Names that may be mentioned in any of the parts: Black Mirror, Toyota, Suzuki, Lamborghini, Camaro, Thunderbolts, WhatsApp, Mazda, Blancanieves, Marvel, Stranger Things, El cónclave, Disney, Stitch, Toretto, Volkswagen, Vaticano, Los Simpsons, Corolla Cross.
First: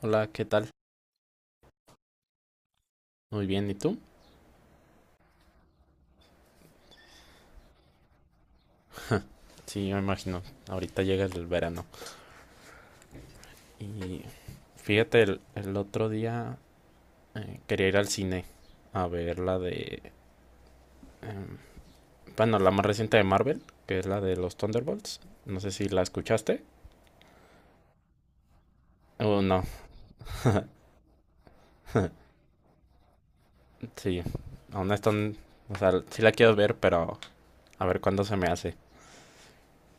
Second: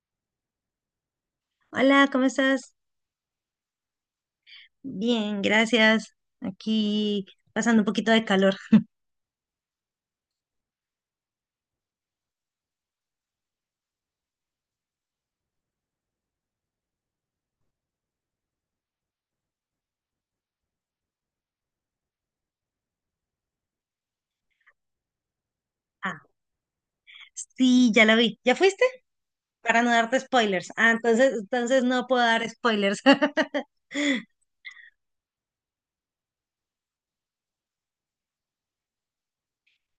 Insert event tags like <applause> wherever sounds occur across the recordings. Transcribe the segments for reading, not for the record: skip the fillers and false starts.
Hola, ¿qué tal? Hola, ¿cómo estás? Muy bien, ¿y tú? Bien, gracias. Aquí pasando un poquito de calor. Sí, me imagino. Ahorita llega el verano. Y fíjate, el otro día quería ir al cine a ver la de... em, bueno, la más reciente de Marvel, que es la de los Thunderbolts. No sé si la Ah, escuchaste. sí, ya la vi. ¿Ya fuiste? O no, Para no darte spoilers. Ah, entonces no puedo dar spoilers. sí. <laughs> Aún no están... O sea, sí la quiero ver, pero a ver cuándo se me hace.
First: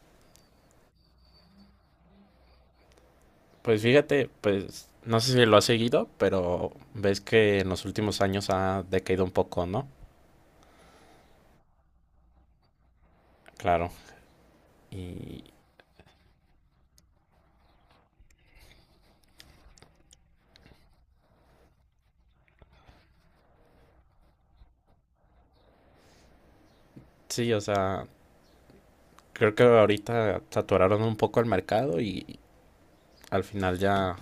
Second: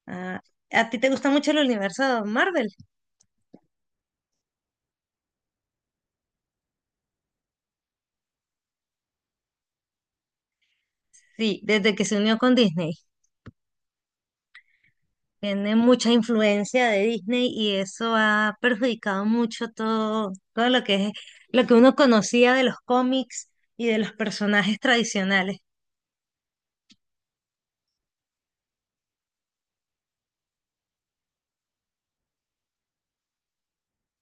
Ah, ¿a ti te gusta mucho el universo Marvel? Pues fíjate, pues no sé si lo has seguido, pero ves que en los últimos años ha decaído un poco, ¿no? Sí, desde que se unió con Disney. Claro. Y Tiene mucha influencia de Disney y eso ha perjudicado mucho todo lo que es, lo que uno conocía de los cómics y de los personajes tradicionales. sí, o sea, creo que ahorita saturaron un poco el mercado y al final ya,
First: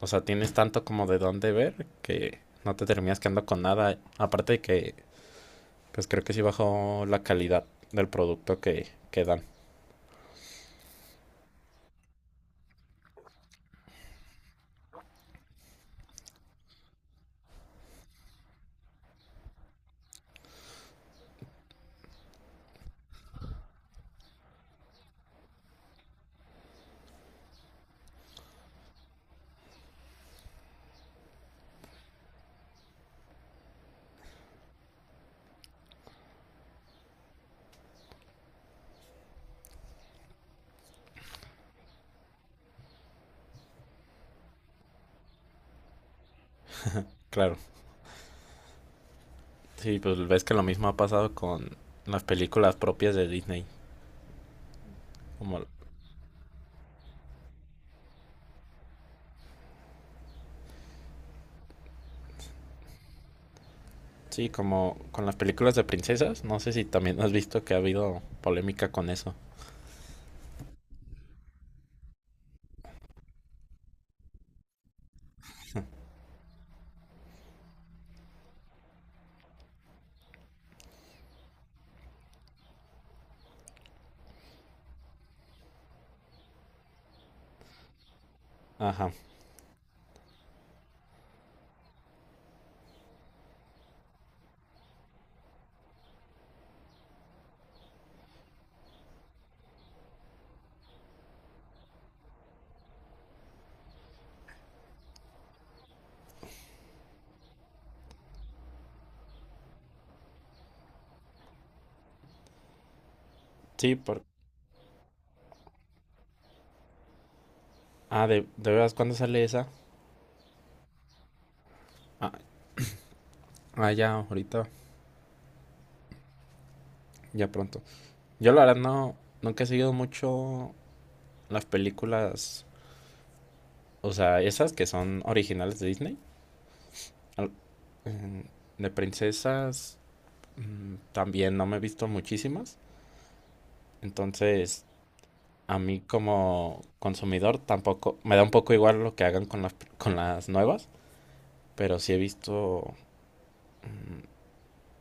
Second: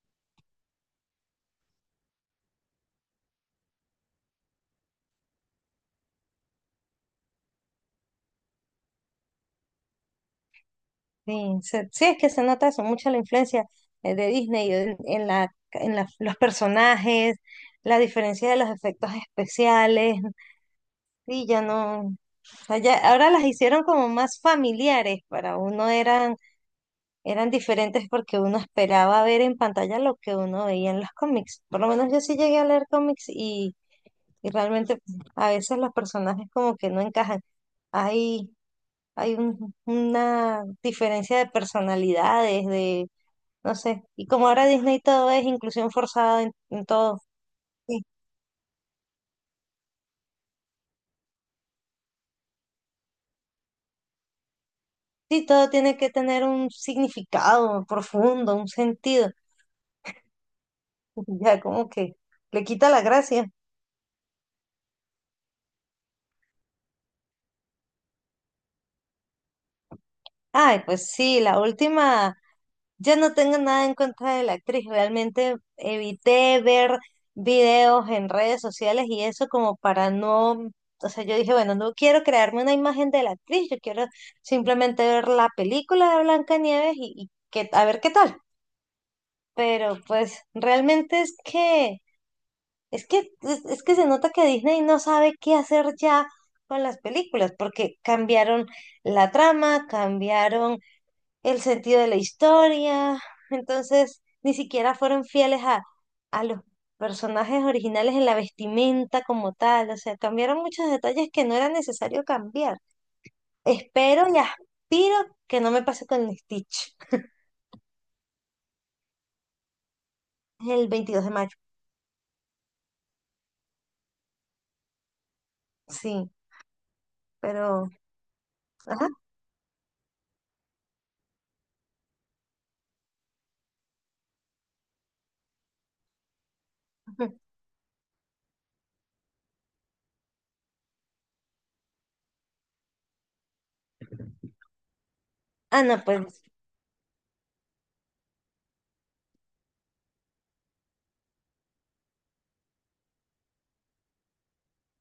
o sea, tienes tanto como de dónde ver que no te terminas quedando con nada. Aparte de que, pues creo que sí bajó la calidad del producto que dan. Sí, es que se nota eso, mucha la influencia de Disney en los personajes, la diferencia de los efectos especiales, sí, ya no, o sea, ahora las hicieron como más familiares, para uno eran diferentes porque uno esperaba ver en pantalla lo que uno veía en los cómics, por lo menos yo sí llegué a leer cómics y realmente, a veces los personajes como que no encajan, hay, hay una diferencia de personalidades, no sé. Y como ahora Disney todo es inclusión forzada en todo. Claro, Sí, sí, pues ves que lo mismo ha pasado con las películas propias de Disney. sí, Como, todo tiene que tener un significado profundo, un sentido. <laughs> Ya como que le quita la gracia. sí, como con las películas de princesas. No sé si también has visto que ha habido polémica con eso. Ay, pues sí, la última, ya no tengo nada en contra de la actriz. Realmente evité ver videos en redes sociales y eso, como para no, o sea, yo dije, bueno, no quiero crearme una imagen de la actriz, yo quiero simplemente ver la película de Blancanieves y que, a ver qué tal. Ajá, Pero pues realmente es que se nota que Disney no sabe qué hacer ya con las películas, porque cambiaron la trama, cambiaron el sentido de la historia, entonces ni siquiera fueron fieles a los personajes originales en la vestimenta como tal, o sea, cambiaron muchos detalles que no era necesario cambiar. sí, por... Espero y aspiro que no me pase con Stitch Ah, de veras, ¿cuándo sale esa? el 22 de mayo, Ah, ah, ya, ahorita. sí, Ya pronto. pero... Yo la verdad Ajá. no, nunca he seguido mucho las películas, o sea, esas que son originales de Disney, al- em, de princesas, también no me he visto muchísimas. Entonces, a Ah, mí no, pues como consumidor tampoco, me da un poco igual lo que hagan con las nuevas, pero sí he visto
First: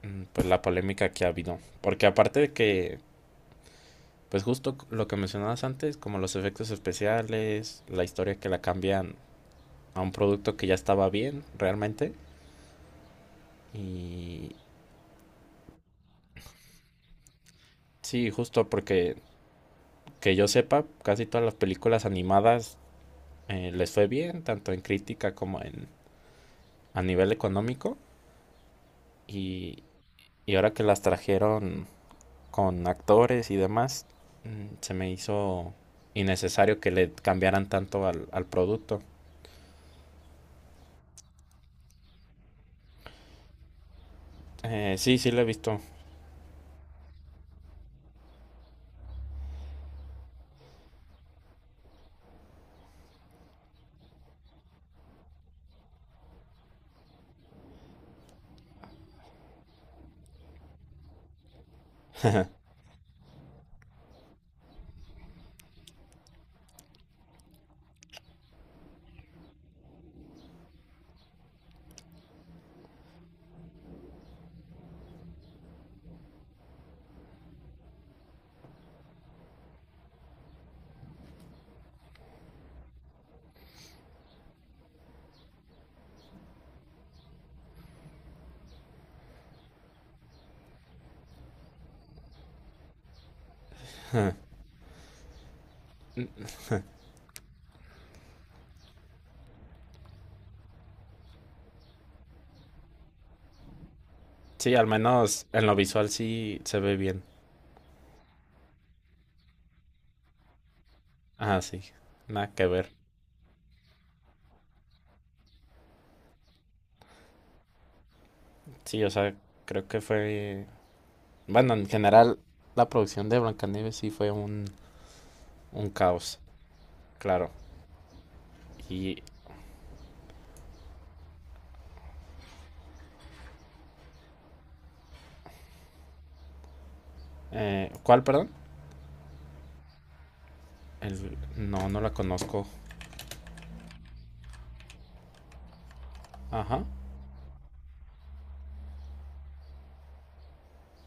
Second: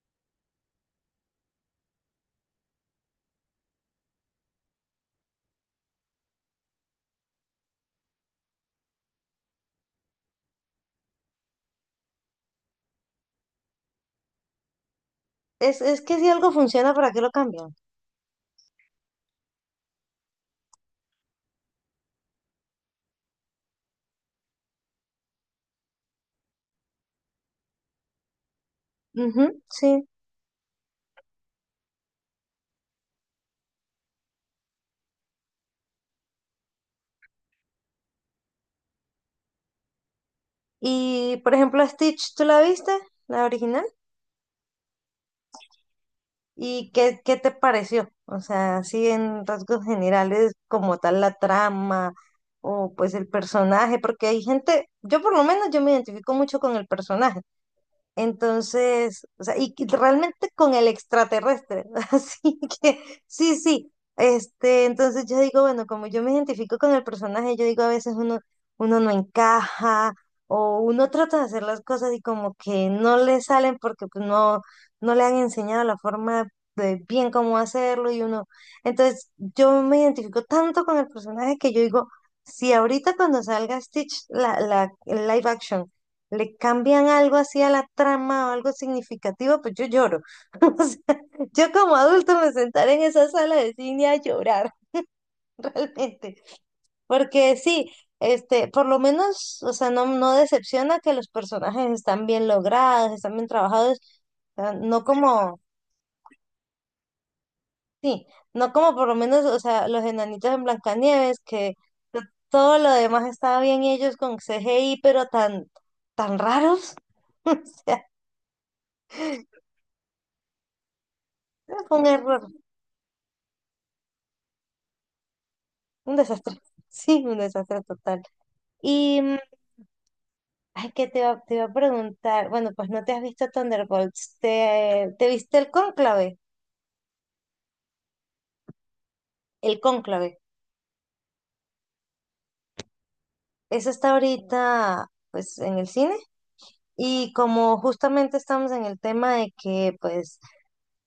mm, pues la polémica que ha habido. Porque aparte de que, pues justo lo que mencionabas antes, como los efectos especiales, la historia que la cambian a un producto que ya estaba bien realmente. Y es que si algo funciona, ¿para qué lo cambian? sí, justo porque que yo sepa, casi todas las películas animadas les fue bien, tanto en crítica como en a nivel económico. Ujú, Y, sí. y ahora que las trajeron con actores y demás, se me hizo innecesario que le cambiaran tanto al, al producto. Y por ejemplo, Stitch, ¿tú la viste? La original. Sí, sí lo he visto. ¿Y qué te pareció? O sea, así en rasgos generales, como tal la trama o pues el personaje, porque hay gente, yo por lo menos yo me identifico mucho con el personaje. Entonces, o sea, y que realmente con el extraterrestre. <laughs> Así que, sí, sí. Este, entonces yo digo, bueno, como yo me identifico con el personaje, yo digo, a veces uno no encaja, o uno trata de hacer las cosas y como que no le salen porque pues, no, no le han enseñado la forma de bien cómo hacerlo, y uno. Entonces, yo me identifico tanto con el personaje que yo digo, si ahorita cuando salga Stitch, la el live action le cambian algo así a la trama o algo significativo, pues yo lloro. <laughs> O sea, yo como adulto me sentaré en esa sala de cine a llorar, <laughs> realmente, porque sí, este, por lo menos, o sea, no, no decepciona, que los personajes están bien logrados, están bien trabajados, o sea, Sí, al no menos como, en lo visual sí se ve bien. sí, no como por lo menos, o sea, los enanitos en Blancanieves, Ah, que sí. to- Nada que todo ver. lo demás estaba bien y ellos con CGI, pero tan, tan raros. <laughs> O sea, Sí, o sea, creo que fue bueno, en fue un general, error. la producción de Blancanieves sí fue un Un caos, desastre. <laughs> Sí, un claro. desastre total. Y, Y, ay, que te iba a preguntar, bueno, pues no te has visto Thunderbolts, ¿te viste el cónclave? ¿Cuál, perdón? El cónclave. El- no, no la conozco. Eso está ahorita, pues, en el cine. Ajá, Y como justamente estamos en el tema de que, pues,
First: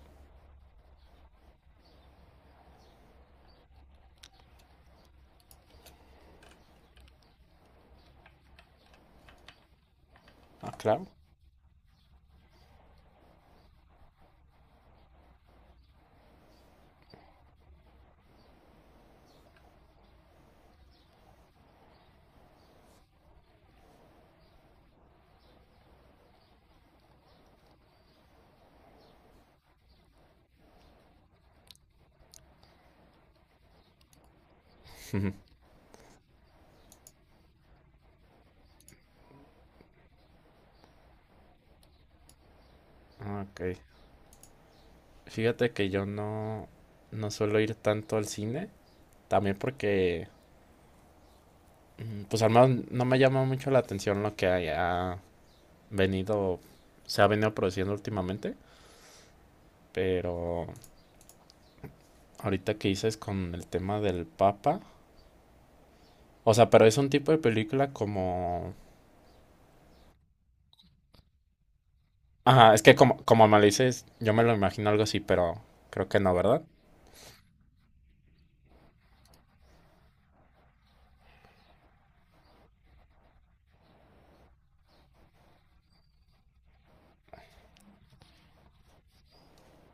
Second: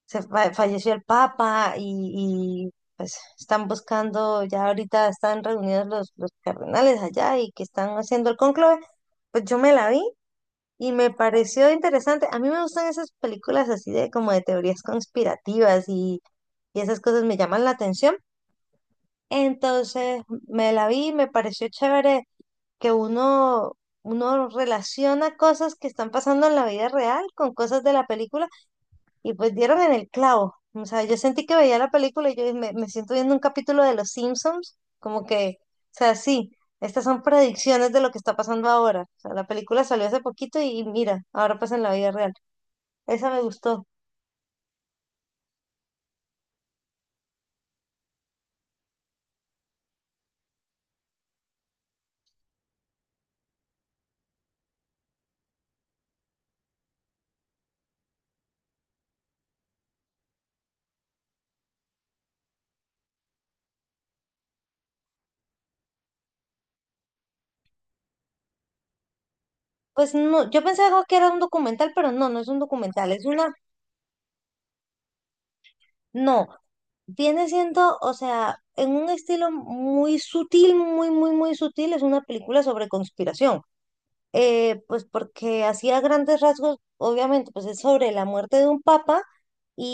falleció el Papa y, pues, están buscando, ya ahorita están reunidos los cardenales allá y que están haciendo el cónclave, pues yo me la vi. ah, Y claro. me pareció interesante. A mí me gustan esas películas así, de como de teorías conspirativas, y esas cosas me llaman la atención. Entonces me la vi y me pareció chévere, que uno relaciona cosas que están pasando en la vida real con cosas de la película, y pues dieron en el clavo. O sea, yo sentí que veía la película y yo me siento viendo un capítulo de Los Simpsons, como que, o sea, sí. Estas son predicciones de lo que está pasando ahora. O sea, la película salió hace poquito, y mira, ahora pasa en la vida real. Esa Ah, me ok. gustó. Fíjate que yo no, no suelo ir tanto al cine, también porque, pues al menos no me llama mucho la atención lo que haya venido, se ha venido produciendo últimamente, pero ahorita que dices con el tema del Papa, o sea, pero es un tipo de película como Pues no, yo pensaba que era un documental, pero no, no es un ajá, es que documental, como, es como una, me lo dices, yo me lo imagino algo así, pero creo que no, no, ¿verdad? viene siendo, o sea, en un estilo muy sutil, muy, muy, muy sutil, es una película sobre conspiración. Pues porque hacía grandes rasgos, obviamente, pues es sobre la muerte de un papa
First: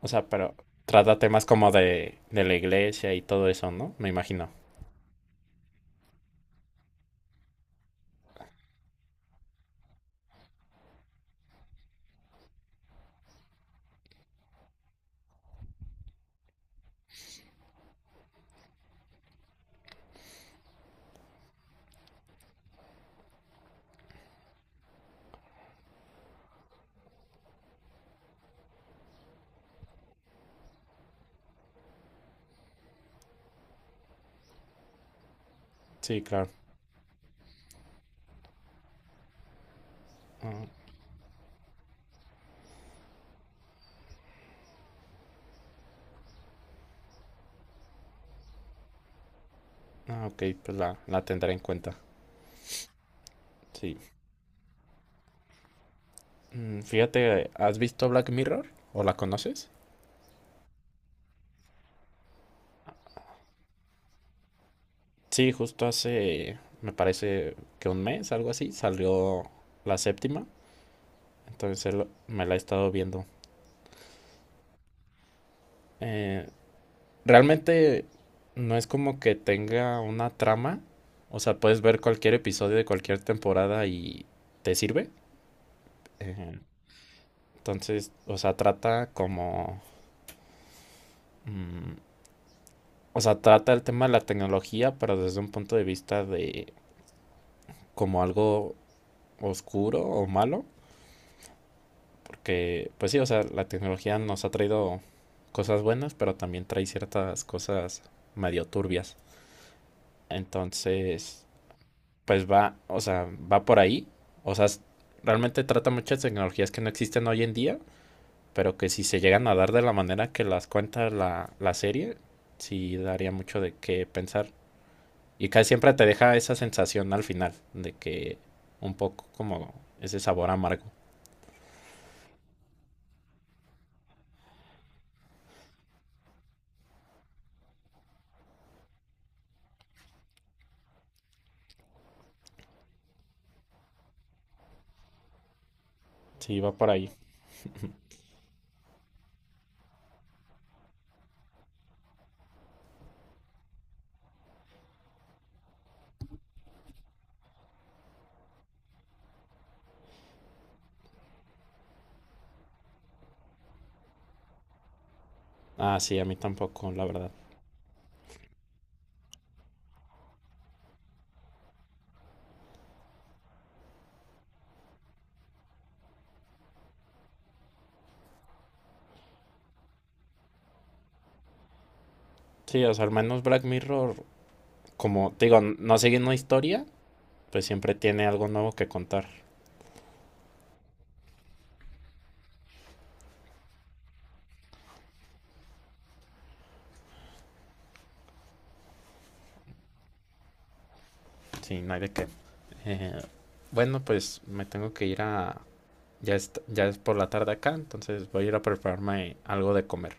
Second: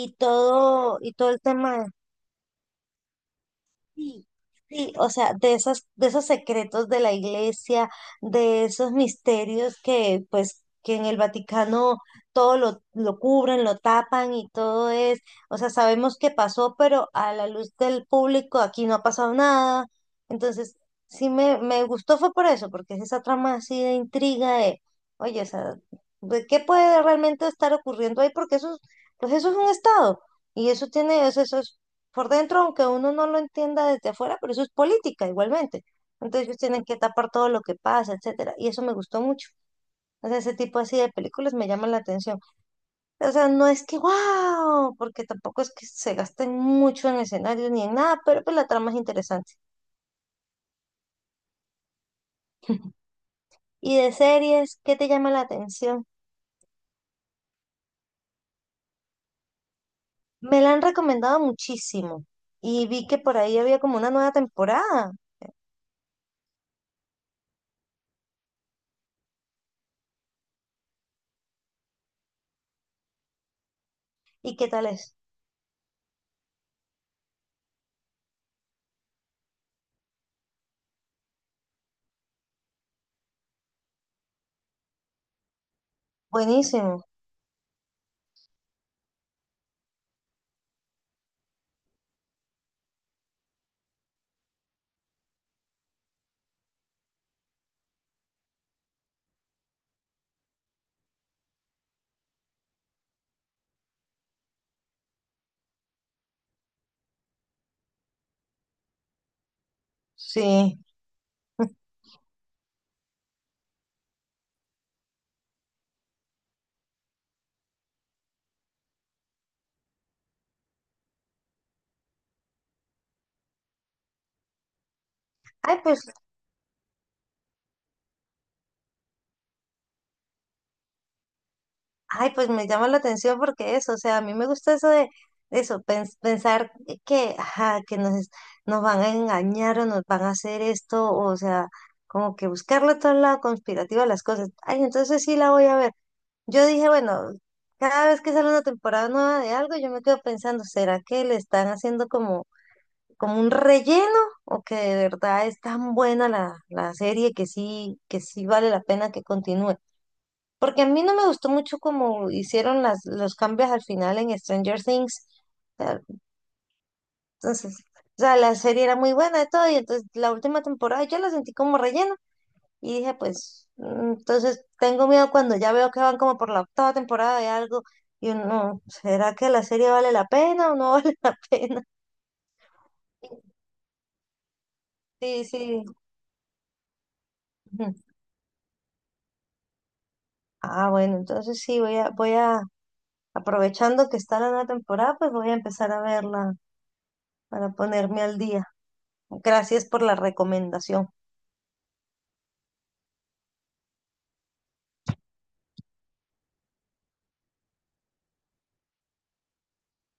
O sea, pero y trata todo el temas como tema. de la iglesia y todo eso, ¿no? Me Sí, imagino. sí, o sea, de esos, secretos de la iglesia, de esos misterios que, pues, que en el Vaticano todo lo cubren, lo tapan y todo es, o sea, sabemos que pasó, pero a la luz del público aquí no ha pasado nada. Entonces, sí me gustó fue por eso, porque es esa trama así de intriga de, oye, o sea, ¿de ¿qué puede realmente estar ocurriendo ahí? Porque eso, pues eso es un estado. Y eso tiene, eso por dentro, aunque uno no lo entienda desde afuera, pero eso es política igualmente. Sí, Entonces claro. ellos tienen que tapar todo lo que pasa, etcétera. Y eso me gustó mucho. O sea, ese Ah, tipo así de películas me llaman la atención. O sea, no es que wow, porque tampoco es que se gasten mucho en escenarios ni en nada, pero pues la trama es interesante. ah, ok, pues la tendré en cuenta. <laughs> Y Sí. de series, ¿qué te llama la atención? Mm, fíjate, ¿has visto Black Mirror? ¿O la conoces? Me la han recomendado muchísimo y vi que por ahí había como una nueva temporada. Sí, justo hace, me parece que un mes, algo así, salió la séptima. Entonces él- me la he estado viendo. ¿Y qué tal es? Eh, Realmente no es como que tenga una trama. O sea, puedes ver cualquier episodio de cualquier temporada y te sirve. Eh, Buenísimo. entonces, o sea, trata como... mm, o sea, trata el tema de la tecnología, pero desde un punto de vista de como algo oscuro o malo. Porque, pues sí, o sea, la tecnología nos ha traído cosas buenas, pero también trae ciertas cosas medio turbias. Sí. Entonces, pues va, o sea, va por ahí. O sea, es- realmente trata muchas tecnologías que no existen hoy en día, pero que si se llegan a dar de la manera que las cuenta la serie, sí daría mucho de qué pensar. Y casi Ay, siempre te pues deja esa sensación al final, de que un poco como ese sabor amargo. Ay, pues me llama la atención porque eso, o sea, a mí me gusta eso de pensar que, ajá, que nos van a engañar o nos van a hacer esto, o sea, como que buscarle todo el lado conspirativo a las cosas. Ay, entonces sí la voy a ver. Sí, Yo va dije, por ahí. bueno, cada vez que sale una temporada nueva de algo, yo me quedo pensando, ¿será que le están haciendo como un relleno? ¿O que de verdad es tan buena la serie, que sí vale la pena que continúe? Porque a mí no me gustó mucho como hicieron los cambios al final en Stranger Things. O Ah, sea, sí, a mí tampoco, la verdad. entonces, o sea, la serie era muy buena de todo y entonces la última temporada yo la sentí como relleno y dije, pues, entonces tengo miedo cuando ya veo que van como por la octava temporada de algo, y uno, ¿será que la serie vale la pena o no <laughs> vale la pena? Sí, o sea, al menos Black Mirror, como Sí, te digo, sí. no sigue una historia, pues siempre Ujú. tiene algo nuevo que contar. Ah, bueno, entonces sí, aprovechando que está la nueva temporada, pues voy a empezar a verla para ponerme al día. Gracias por la recomendación. Sí, no hay de qué. Eh, bueno, pues me tengo que ir a... ya es por la tarde acá, entonces voy a ir a prepararme algo de comer.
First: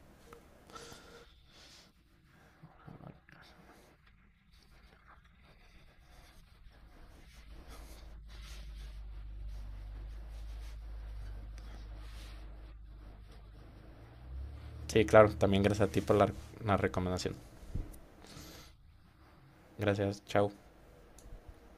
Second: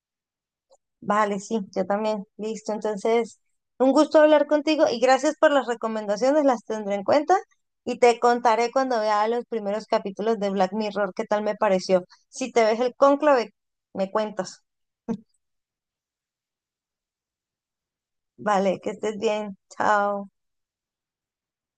Vale, sí, yo también. Listo, entonces, un gusto hablar contigo y gracias por las recomendaciones, las tendré en cuenta y te contaré cuando vea los primeros capítulos de Black Mirror qué tal me pareció. Si te ves el cónclave, me cuentas. Sí, claro, también gracias a ti por la recomendación. Vale, que estés bien. Gracias, Chao. chao.